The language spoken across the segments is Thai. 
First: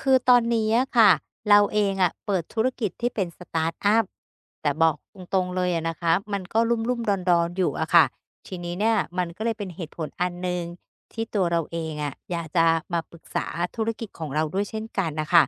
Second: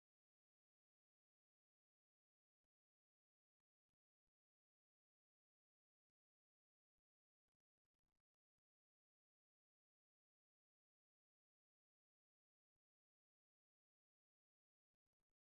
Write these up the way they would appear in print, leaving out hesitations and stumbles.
คือตอนนี้อะค่ะเราเองอะเปิดธุรกิจที่เป็นสตาร์ตอัพแต่บอกตรงๆเลยอะนะคะมันก็ลุ่มๆดอนๆอยู่อะค่ะทีนี้เนี่ยมันก็เลยเป็นเหตุผลอันหนึ่งที่ตัวเราเองอะอยากจะมาปรึกษาธุรกิจของเราด้วยเช่นกันน่ะค่ะ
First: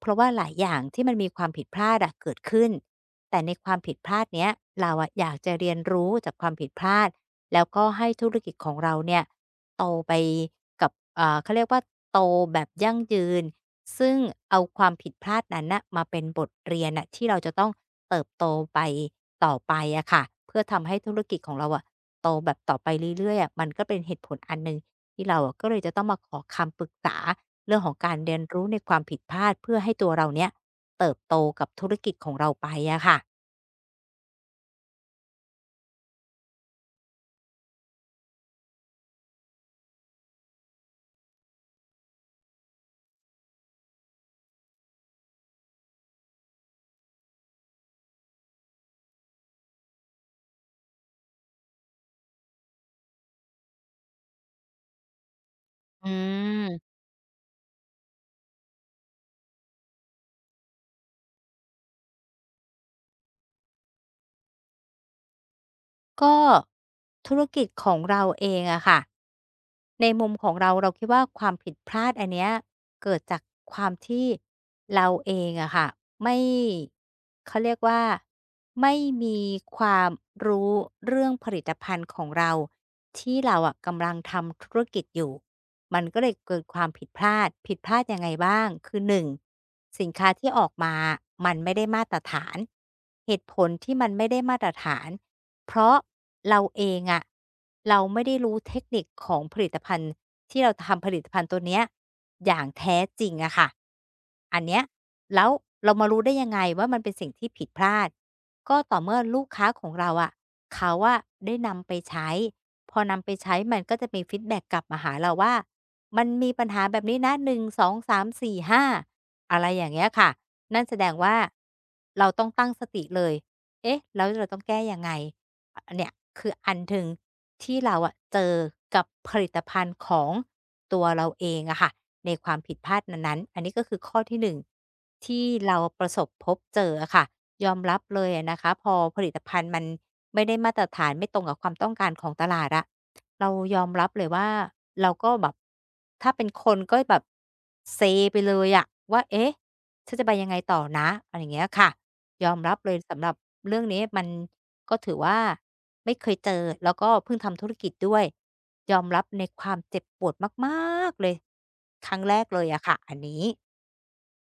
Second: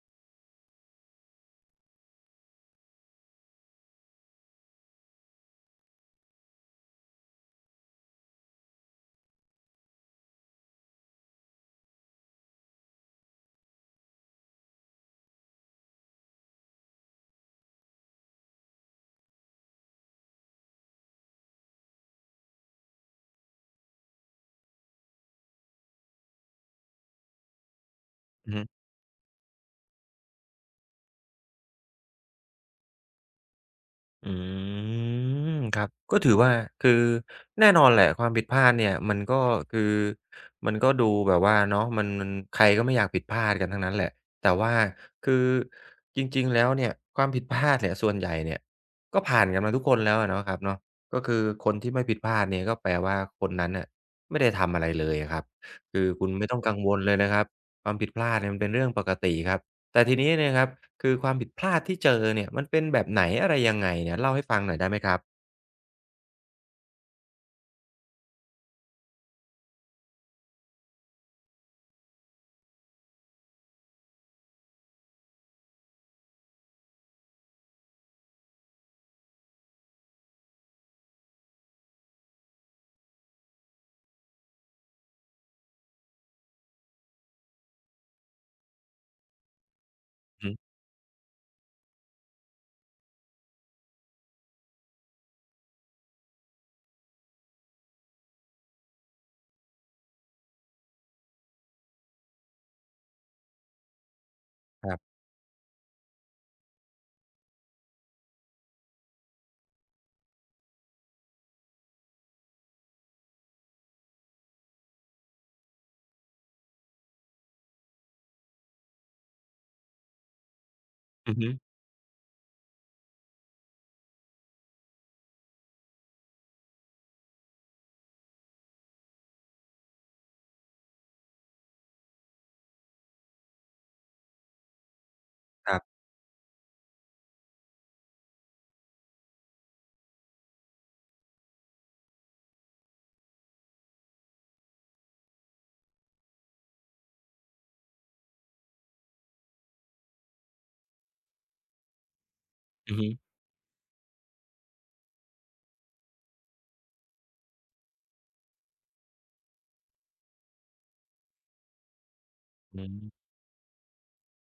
เพราะว่าหลายอย่างที่มันมีความผิดพลาดอะเกิดขึ้นแต่ในความผิดพลาดเนี้ยเราอะอยากจะเรียนรู้จากความผิดพลาดแล้วก็ให้ธุรกิจของเราเนี่ยโตไปกับเขาเรียกว่าโตแบบยั่งยืน ซึ่งเอาความผิดพลาดนั้นน่ะมาเป็นบทเรียนน่ะที่เราจะต้องเติบโตไปต่อไปอะค่ะเพื่อทำให้ธุรกิจของเราอะโตแบบต่อไปเรื่อยๆอะมันก็เป็นเหตุผลอันหนึ่งที่เราอะก็เลยจะต้องมาขอคำปรึกษาเรื่องของการเรียนอือฮึรู้ในความผิดพลาดเพื่อให้ตัวเราเนี้ยเติบโตกับธุรกิจของเราไปอะค่ะอืมครับก็ถือว่าคือแน่นอนแหละความผิดพลาดเนี่ยมันก็คือมันก็ดูแบบว่าเนาะมันใครก็ไม่อยากผิดพลาดกันทั้งนั้นแหละแต่ว่าคือจริงๆแล้วเนี่ยความผิดพลาดเนี่ยส่วนใหญ่เนี่ยก็ผ่านกันมาทุกคนแล้วอะเนาะครับเนาะก็คือคนที่ไม่ผิดพลาดเนี่ยก็แปลว่าคนนั้นน่ะไม่ได้ทำอะไรเลยอะครับคือือคุณไม่ต้องกังวม ลเลยนะครับความผิดพลาดเนี่ยมันเป็นเรื่องปกติครับ แต่ทีนี้เนี่ยครับคือความผิดพลาดที่เจอเนี่ยมันเป็นแบบไหนอะไรยังไงเนี่ยเล่าให้ฟังหน่อยได้ไหมครับก็ธุรกิจของเราเองอะค่ะในมุมของเราเราคิดว่าความผิดพลาดอันเนี้ยเกิดจากความที่เราเองอะค่ะไม่เขาเรียกว่าไม่มีความรู้เรื่องผลิตภัณฑ์ของเราที่เราอะกำลังทำธุรกิจอยู่มันก็เลยเกิดความผิดพลาดผิดพลาดยังไงบ้างคือหนึ่งสินค้าอือฮึที่ออกมามันไม่ได้มาตรฐานเหตุผลที่มันไม่ได้มาตรฐาน เพราะเราเองอะเราไม่ได้รู้เทคนิคของผลิตภัณฑ์ที่เราทำผลิตภัณฑ์ตัวเนี้ยอย่างแท้จริงอะค่ะอันเนี้ยครับแล้วเรามารู้ได้ยังไงว่ามันเป็นสิ่งที่ผิดพลาดก็ต่อเมื่อลูกค้าของเราอะเขาอะได้นำไปใช้พอนำไปใช้มันก็จะมีฟีดแบ็กกลับมาหาเราว่ามันมีปัญหาแบบนี้นะ1 2 3 4 5" องสามสี่ห้าอะไรอย่างเงี้ยค่ะนั่นแสดงอืว่าอฮึเราต้องตั้งสติเลยเอ๊ะแล้วเราต้องแก้ยังไง เนี่ยคืออันถึงที่เราอะเจอกับผลิตภัณฑ์ของตัวเราเองอะค่ะในความผิดพลาดนั้นๆอันนี้ก็คือข้อที่1ที่คเรารับประสบพบเจออะค่ะยอมรับเลยอะนะคะพอผลิตภัณฑ์มันไม่ได้มาตรฐานไม่ตรงกับความต้องการของตลาดอะ เรายอมรับเลยว่าเราก็แบบถ้าเป็นคนก็แบบเซไปเลยอะว่าเอ๊ะฉันจะไปยังไงต่อนะอะไรอย่างเงี้ยค่ะยอมรับเลอืยอฮึสำหรับเรื่องนี้มันก็ถือว่าไม่เคยเจอแล้วก็เพิ่งทำธุรกิจด้วยยอมรับในความเจ็บปวดมากๆเลยครั้งแรกเลยอือะค่ะอันม นี้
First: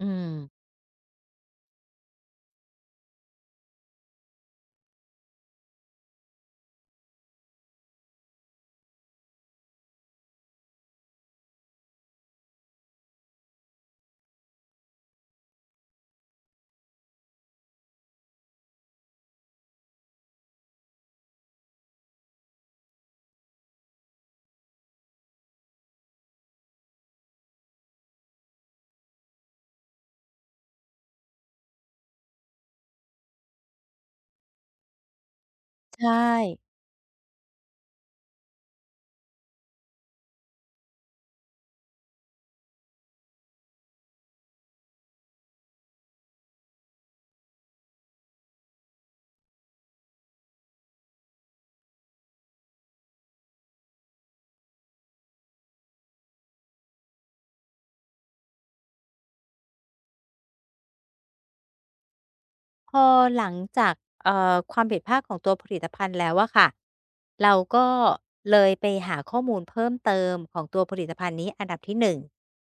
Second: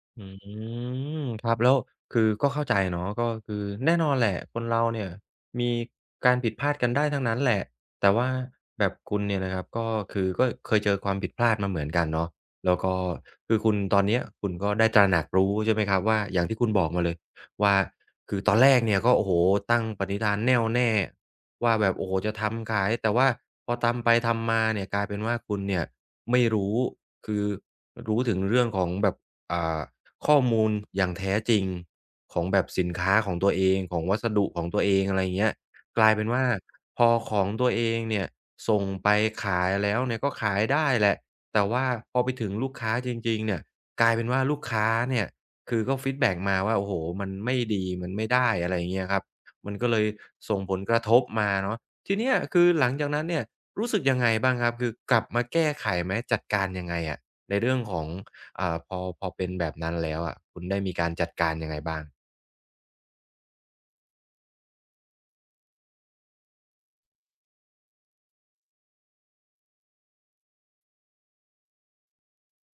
อือืมมครับแล้วคือก็เข้าใจเนาะก็คือแน่นอนแหละคนเราเนี่ยมีการผิดพลาดกันได้ทั้งนั้นแหละแต่ว่าแบบคุณเนี่ยนะครับก็คือก็เคยเจอความผิดพลาดมาเหมือนกันเนาะแล้วก็คือคุณตอนเนี้ยคุณก็ได้ตระหนักรู้ใช่ไหมครับว่าอย่างที่คุณบอกมาเลยว่าคือตอนแรกเนี่ยก็โอ้โฮตั้งปณิธานแน่วแน่ว่าแบบโอ้โฮจะทำขายแต่ว่าพอทำไปทำมาเนี่ยกลายเป็นว่าคุณเนี่ยไม่รู้คือรู้ถึงเรื่องของแบบอ่า ข้อมูลอย่างแท้จริงของแบบสินค้าของตัวเองของวัสดุของตัวเองอะไรอย่างเงี้ยกลาใช่ ยเป็นว่าพอของตัวเองเนี่ยส่งไปขายแล้วเนี่ยก็ขายได้แหละแต่ว่าพอไปถึงลูกค้าจริงๆเนี่ยกลายเป็นว่าลูกค้าเนี่ยคือก็ฟีดแบ็กมาว่าโอ้โฮมันไม่ดีมันไม่ได้อะไรอย่างเงี้ยครับมันก็เลยส่งผลกระทบมาเนาะทีเนี้ยคือหลังจากนั้นเนี่ยรู้สึกยังไงบ้างครับคือกลับมาแก้ไขไหมจัดการยังไงอะในเรื่องของ พอเป็นแบบนั้นแล้วอะคุณได้มีการจัดการยังไงบ้างพอหลังจากความผิดพลาดของตัวผลิตภัณฑ์แล้วอะค่ะเราก็เลยไปหาข้อมูลเพิ่มเติมของตัวผลิตภัณฑ์นี้อันดับที่หนึ่ง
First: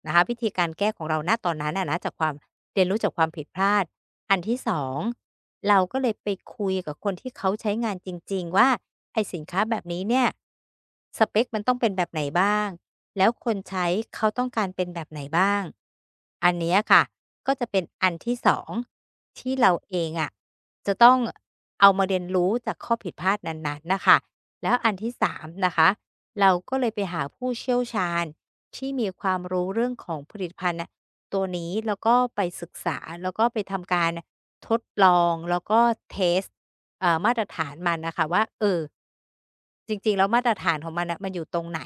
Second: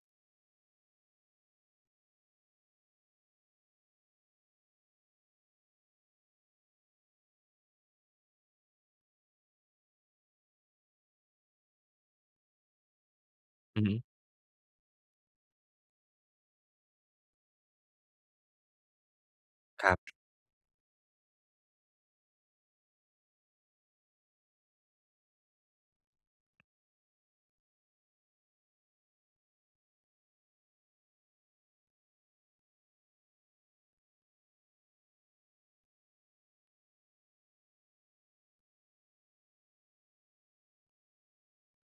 นะคะวิธีการแก้ของเราณตอนนั้นน่ะนะจากความเรียนรู้จากความผิดพลาดอันที่สองเราก็เลยไปคุยกับคนที่เขาใช้งานจริงๆว่าไอ้สินค้าแบบนี้เนี่ยสเปกมันต้องเป็นแบบไหนบ้างแล้วคนอือใช้ฮึเขาต้องการเป็นแบบไหนบ้างอันเนี้ยค่ะก็จะเป็นอันที่สองที่เราคเอรังบอะจะต้องเอามาเรียนรู้จากข้อผิดพลาดนั้นๆน่ะค่ะแล้วอันที่สามนะคะเราก็เลยไปหาผู้เชี่ยวชาญ ที่มีความรู้เรื่องของผลิตภัณฑ์น่ะตัวนี้แล้วก็ไปศึกษาแล้วก็ไปทำการทดลองแล้วก็เทสต์มาตรฐานมันน่ะค่ะว่าจริงๆแล้วมาตรฐานของมันน่ะมันอยู่ตรงไหน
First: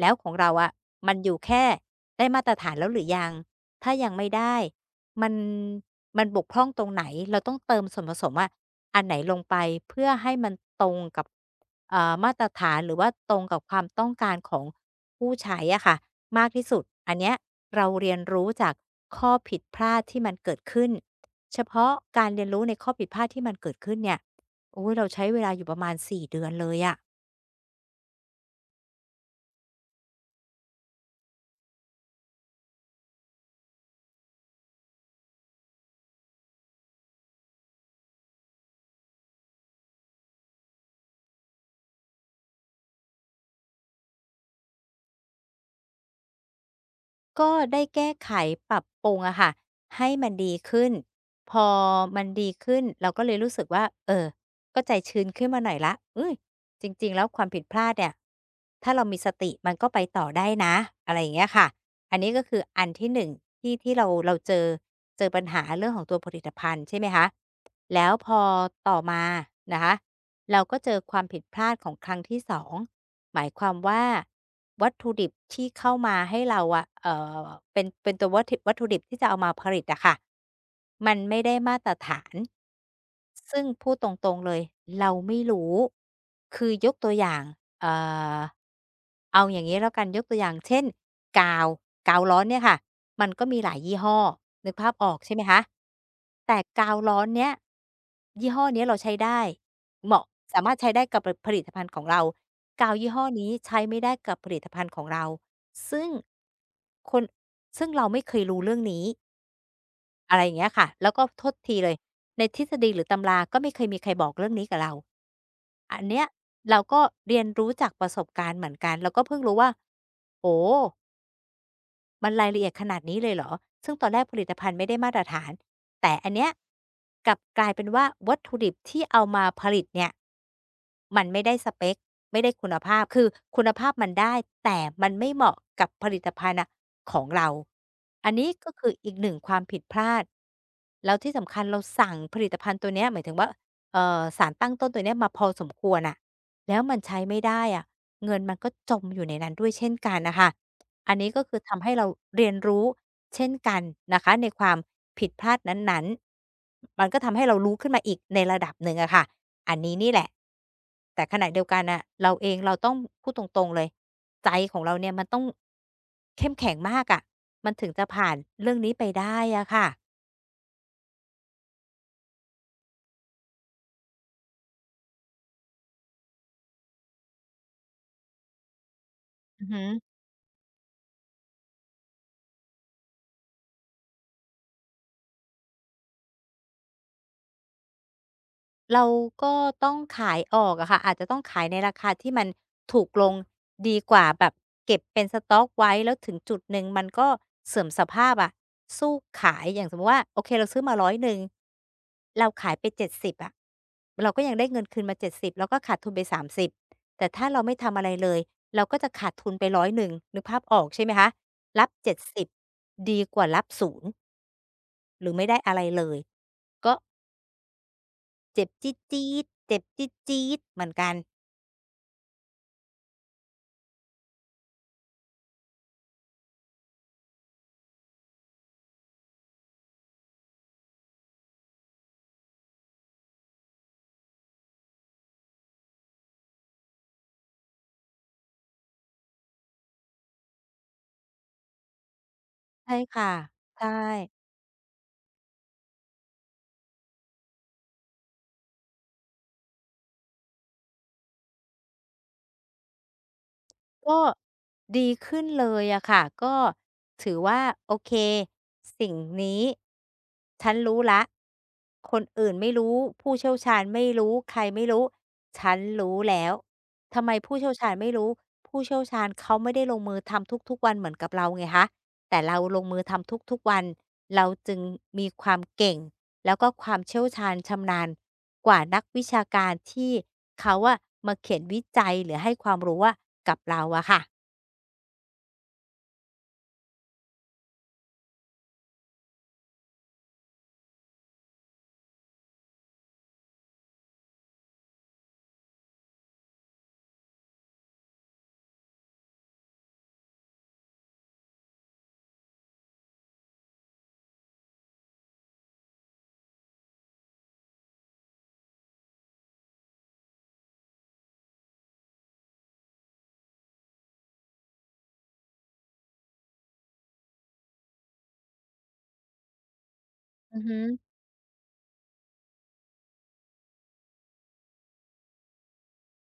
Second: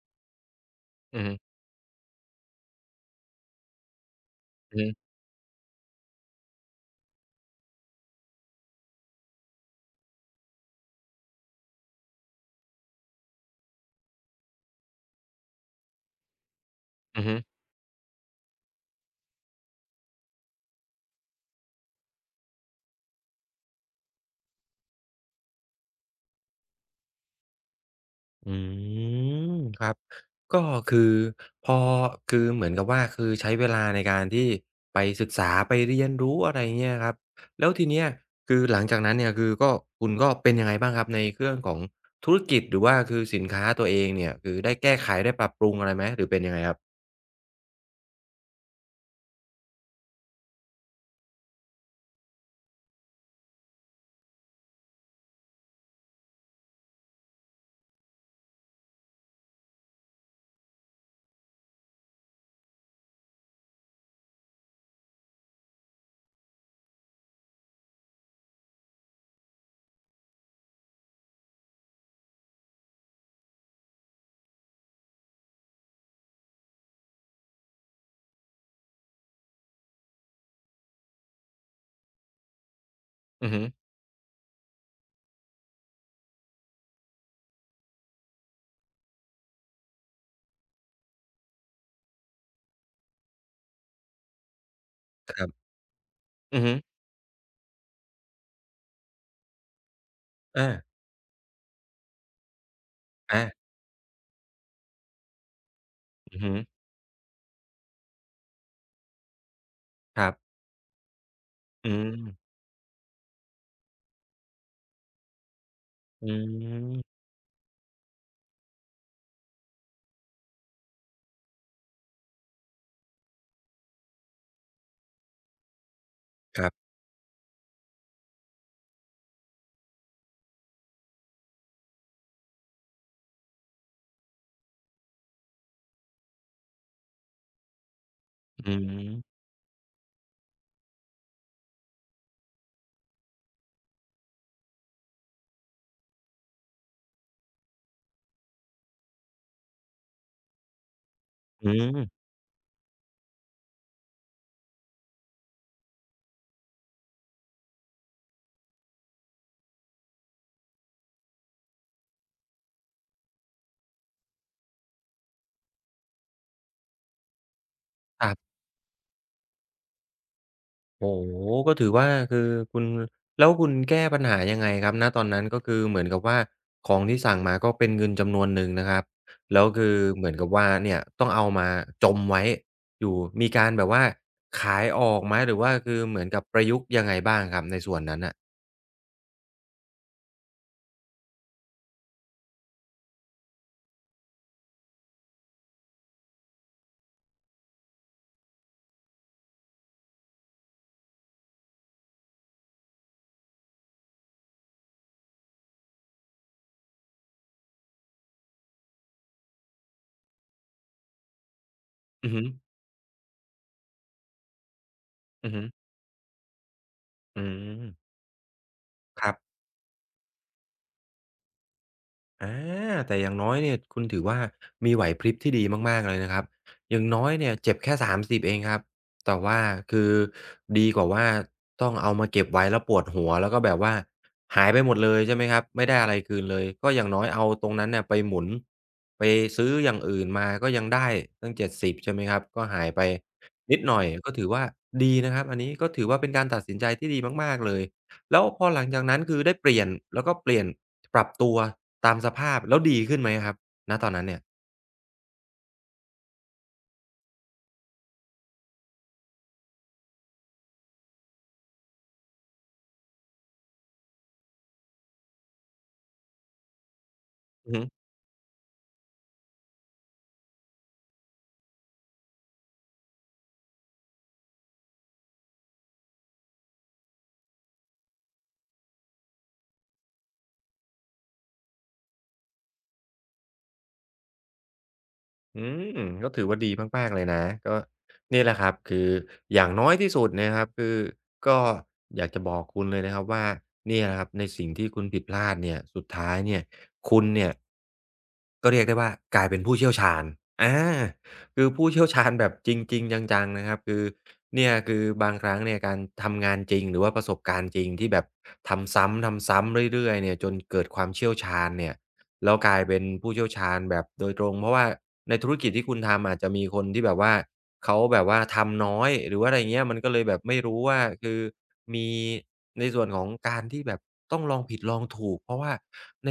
แล้วของเราอะมันอืออฮึยู่แค่ได้มาตรฐานแล้วหรือยังถ้ายังไม่ได้อือฮึมันมันบกพร่องตรงไหนเราต้องเติมส่วนผสมอะอันไหนลงไปเพื่อให้มันตรงกับมาตรฐานหรือว่าตรงกับความต้องการของ ผู้ใช้อะค่ะมากที่สุดอันอือเนี้ยฮึเราเรียนรู้จากข้อผิดพลาดที่มันเกิดขึ้นเฉพาะการเรียนรู้ในข้อผิดพลาดที่มันเกิดขึ้นเนี่ยโอ้ยเราใช้เวลาอยู่ประมาณ4เดือนเลยอะ อืมครับก็คือพอคือเหมือนกับว่าคือใช้เวลาในการที่ไปศึกษาไปเรียนรู้อะไรเงี้ยครับแล้วทีเนี้ยคือหลังจากนั้นเนี่ยคือก็คุณก็เป็นยังไงบ้างครับในเรื่องของธุรกิจหรือว่าคือสินค้าตัวเองเนี่ยคือได้แก้ไขได้ปรับปรุงอะไรไหมหรือเป็นยังไงครับก็ได้แก้ไขปรับปรุงอะค่ะให้มันดีขึ้นพอมันดีขึ้นเราก็เลยรู้สึกว่าเออก็ใจชื้นขึ้นมาหน่อยละเฮ้ยจริงๆแล้วความผิดพลาดเนี่ยถ้าเรามีสติมันก็ไปต่อได้นะอะไรอย่างเงี้ยค่ะอันนี้ก็คืออันที่1ที่ที่เราเจอเจอปัญหาเรื่องของตัวผลิตภัณฑ์ใช่ไหมคะแล้วพอต่อมานะคะเราก็เจอความผิดพลาดของครั้งที่สอง หมายความว่าวัตถุดิบที่เข้ามาให้เราอะอเป็นตัววัตถิวัตถุดิบที่จะเอามาผลิตอะค่ะมันหวาน อือฮึซึ่งพูดตรงๆเลยเราไม่รู้คือยกตัวอย่างเอ่อเอาอย่างงี้แล้วกันยกตัวอย่างเช่นกาวกาวร้อนเนี่ยค่ะมันก็มีหลายยี่ห้อนึกภาพออกใช่ไหคมรัคะบแต่อือฮึกาวร้อนเนี้ยยี่ห้อเนี้ยเราใช้ได้เหมาะสาอามารถใช้ได้กับผผลิตภัณฑ์ของเรากาวยี่ห้อนี้อาใช้ไม่ได้กับผลิตภัณฑ์ของเราซึ่งอือฮึคนซึ่งเราไม่เคยรู้เรื่องนี้ ครัอะไรอย่างบเงี้ยค่ะ แล้วก็โทษทีเลอืย ม ในทฤษฎีหรือตำราก็ไม่เคยมีใครบอกเรื่องนี้กับเรา อันเนี้ยอืเราก็มเรียนรู้จากประสบการณ์เหมือนกัน เราก็เพิ่งรู้ว่า โอ้ มันรายละเอียดขนาดนี้เลยเหรอซึ่งตอนแรกผลิตภัณฑ์ไม่ได้มาตรฐานแต่อันเนี้ยครับกลับกลายเป็นว่าวัตถุดิบที่เอามาผลิตเนี่ยมันไม่ได้สเปกไม่ได้คุณภาพคือคุณภาพมันได้แต่มันไม่เหมาะกับผลิตภัณฑ์น่ะของเรา อันนี้ก็อืคืออีกหนึ่งมความผิดพลาดแล้วที่สำคัญเราสั่งผลิตภัณฑ์ตัวเนี้ยหมายถึงว่าสารตั้งต้นตัวเนี้ยมาพอสมควรน่ะแล้วมันใช้ไม่ได้อะเงินมันก็จมอยู่ในนั้นด้วยเช่นกันน่ะค่ะ อันนี้ก็คืออืทำให้เรามเรียนรู้เช่นกันนะคะในความผิดพลาดนั้นๆ มันก็ทำให้เรารู้ขึ้นมาอีกในระดับหนึ่งอะค่ะอันนี้นี่แหละแต่ขณะเดียวกันน่ะเราเองเราต้องพูดตรงๆเลยใจของเราเนี่ยมันต้องเข้มแข็งมากอะมันถึงจะคผ่ารันบเรื่องนี้ไปได้อะค่ะโอ้โฮก็ถือว่าคือคุณแล้วคุณแก้ปัญหายังไงครับณตอนนั้นก็คือเหมือนกับว่าของที่สั่งมาก็เป็นเงินจำนวนหนึ่งนะครับแล้อืวอฮึ คือเหมือนกับว่าเนี่ยต้องเอามาจมไว้อยู่มีการแบบว่าขายออกไหมหรือว่าคือเหมือนกับประยุกต์ยังไงบ้างครับในส่วนนั้นน่ะเราก็ต้องขายออกอะค่ะอาจจะต้องขายในราคาที่มันถูกลงดีกว่าแบบเก็บเป็นสต็อกไว้แล้วถึงจุดหนึ่งมันก็เสื่อมสภาพอะสู้ขายอย่างสมมุติว่าโอเคเราซื้อมา100เราขายไป70อะเราก็ยังได้เงินคืนมา 70เราก็ขาดทุนไป 30 แต่ถ้าเราไม่ทำอะไรเลยเราก็จะขาดทุนไป100นึงนึกภาพออกใช่ไหมคะรับ70อือฮึดสิบดีกว่ารับ0หรือไม่อือได้ฮึอะไรเลยก็ อืมเจ็บจี๊ดจ๊ครับ ดเจ็บจี๊ดจ๊ดเหมือนกันอาแต่อย่างน้อยเนี่ยคุณถือว่ามีไหวพริบที่ดีมากๆเลยนะครับอย่างน้อยเนี่ยเจ็บแค่30เองครับแต่ว่าคือดีกว่าว่าต้องเอามาเก็บไว้แล้วปวดหัวแล้วก็แบบว่าหายไปหมดเลยใช่ไหมครับไม่ได้อะไรคืนเลยก็อย่างน้อยเอาตรงนั้นเนี่ยไปหมุนไปซื้ออย่างอื่นมาก็ยังได้ตั้ง70ใช่ไหมครับก็หายใช่ไปค่ะนิดใช่หน่อยก็ถือว่าดีนะครับอันนี้ก็ถือว่าเป็นการตัดสินใจที่ดีมากๆเลย แล้วพอหลังจากนั้นคือได้เปลี่ยนแล้วก็เปลี่ยนปรับตัวตามสภาพแล้วดีขึ้นไหมครับณตอนก็นั้นเนี่ยดีขึ้นเลยอะค่ะก็ถือว่าโอเคสิ่งนี้ฉันรู้ละคนอื่นไม่รู้ผู้เชี่ยวชาญไม่รู้ใครไม่รู้ฉันรู้แล้วทำไมผู้เชี่อืยอวฮึ ชาญไม่รู้ผู้เชี่ยวชาญเขาไม่ได้ลงมือทำทุกๆวันเหมือนกับเราไงคะแต่เราลงมือทำทุกๆวันเราจึงมีความเก่ง แล้วก็ความเชี่ยวชาญชำนาญกว่านักวิชาการที่เขาอะมาเขียนวิจัยหรือให้ความรู้อะกับเราอะค่ะอืมก็ถือว่าดีมากๆเลยนะก็นี่แหละครับคืออย่างน้อยที่สุดนะครับคือก็อยากจะบอกคุณเลยนะครับว่าเนี่ยนะครับในสิ่งที่คุณผิดพลาดเนี่ยสุดท้ายเนี่ยคุณเนี่ยก็เรียกได้ว่ากลายเป็นผู้เชี่ยวชาญอาคือผู้เชี่ยวชาญแบบจริงๆจังๆนะครับคือเนี่ยคือบางครั้งเนี่ยการทำงานจริงหรือว่าประสบการณ์จริงที่แบบทำซ้ำๆเรื่อยๆเนี่ยจนเกิดความเชี่ยวชาญเนี่ย แล้วกลายเป็นผู้เชี่ยวชาญแบบโดยตรงเพราะว่าในธุรกิจที่คุณทำอาจจะมีคนที่แบบว่าเขาแบบว่าทำน้อยหรือว่าอะไรเงี้ยมันก็เลยแบบไม่อือฮึรู้ว่าคือมีในส่วนของการที่แบบต้องลองผิดลองถูกเพราะว่าใน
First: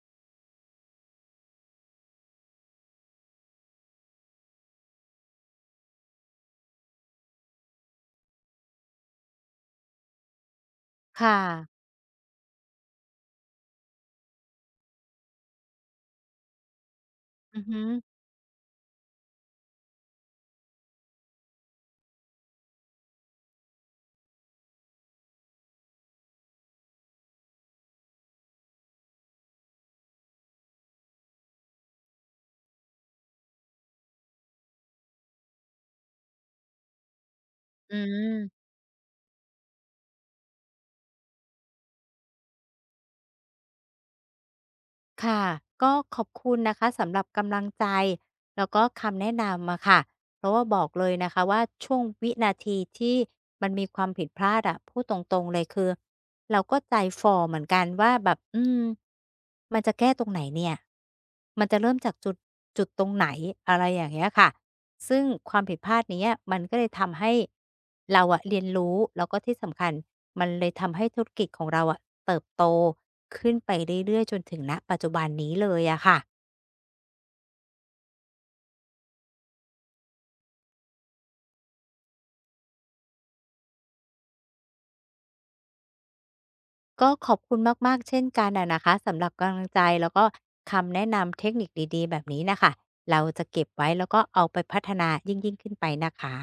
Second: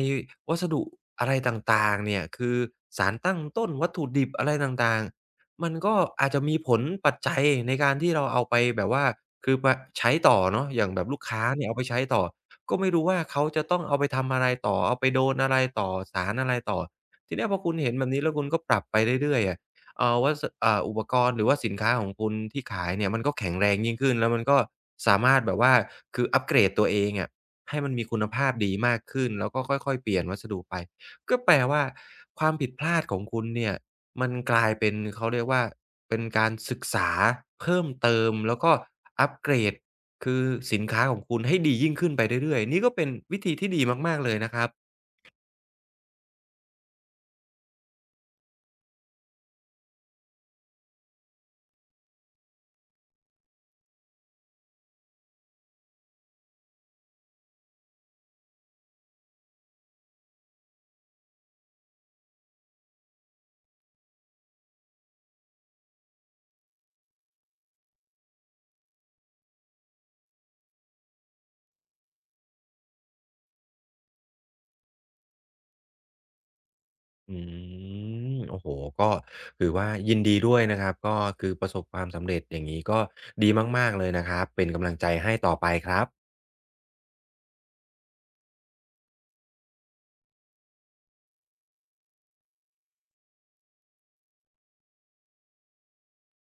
วัสดุอะไรต่างๆเนี่ยคือสารตั้งต้นวัตถุดิบอะไรต่างๆมันก็อาจจะมีผลปัจจัยในการที่เราเอาไปแบบว่าคือไปใช้ต่อเนาะอย่างแบบลูกค่ะค้าเนี่ยเอาไปใช้ต่อ ก็ไม่รู้ว่าเขาจะต้องเอาไปทำอะไรต่อเอาไปโดนอะไรต่อสารอะไรต่อทีเนี้ยพอืออคุณฮึเห็นแบบนี้แล้วคุณก็ปรับไปเรื่อยๆอะเอ่อวัสอ่าอุปกรณ์หรือว่าสินค้าของคุณที่ขายเนี่ยมันก็แข็งแรงยิ่งขึ้นแล้วมันก็สามารถแบบว่าคืออัปเกรดตัวเองอะให้มันมีคุณภาพดีมากขึ้นแล้วก็ค่อยๆเปลี่ยนวัสดุไปก็แปลว่าความผิดพลาดของคุณเนี่ยมันกลายเป็นเขาเรียกว่าเป็นการศึกษาเพิ่มอืเติมแล้วมก็อัปเกรด คือสินค้าของคุณให้ดียิ่งขึ้นไปเรื่อยๆนี่ก็เป็นวิธีที่ดีมากๆเลยนะครับค่ะ ก็ขอบคุณนะคะสำหรับกำลังใจแล้วก็คำแนะนำอะค่ะเพราะว่าบอกเลยนะคะว่าช่วงวินาทีที่มันมีความผิดพลาดอะพูดตรงๆเลยคือ เราก็ใจฝ่อเหมือนกันว่าแบบอืมมันจะแก้ตรงไหนเนี่ยมันจะเริ่มจากจุดตรงไหนอะไรอย่างเงี้ยค่ะซึ่งความผิดพลาดเนี้ยมันก็เลยทำให้เราอะเรียนรู้แล้วก็ที่สำคัญมันเลยทำให้ธุรกิจของเราอะเติบโตขึ้นไปเรื่อยๆจนถึงณปัจจุบันนี้เลยอะค่ะอืมโอ้โฮก็ถือว่ายินดีด้วยนะครับก็คือประสบความสำเร็จอย่างงี้ก็ดีมากๆเลยนะครับเป็นกำลังใจให้ต่อไปครับก็ขอบคุณมากๆเช่นกันนะนะคะสำหรับกำลังใจแล้วก็คำแนะนำเทคนิคดีๆแบบนี้นะคะเราจะเก็บไว้แล้วก็เอาไปพัฒนายิ่งๆขึ้นไปนะคะ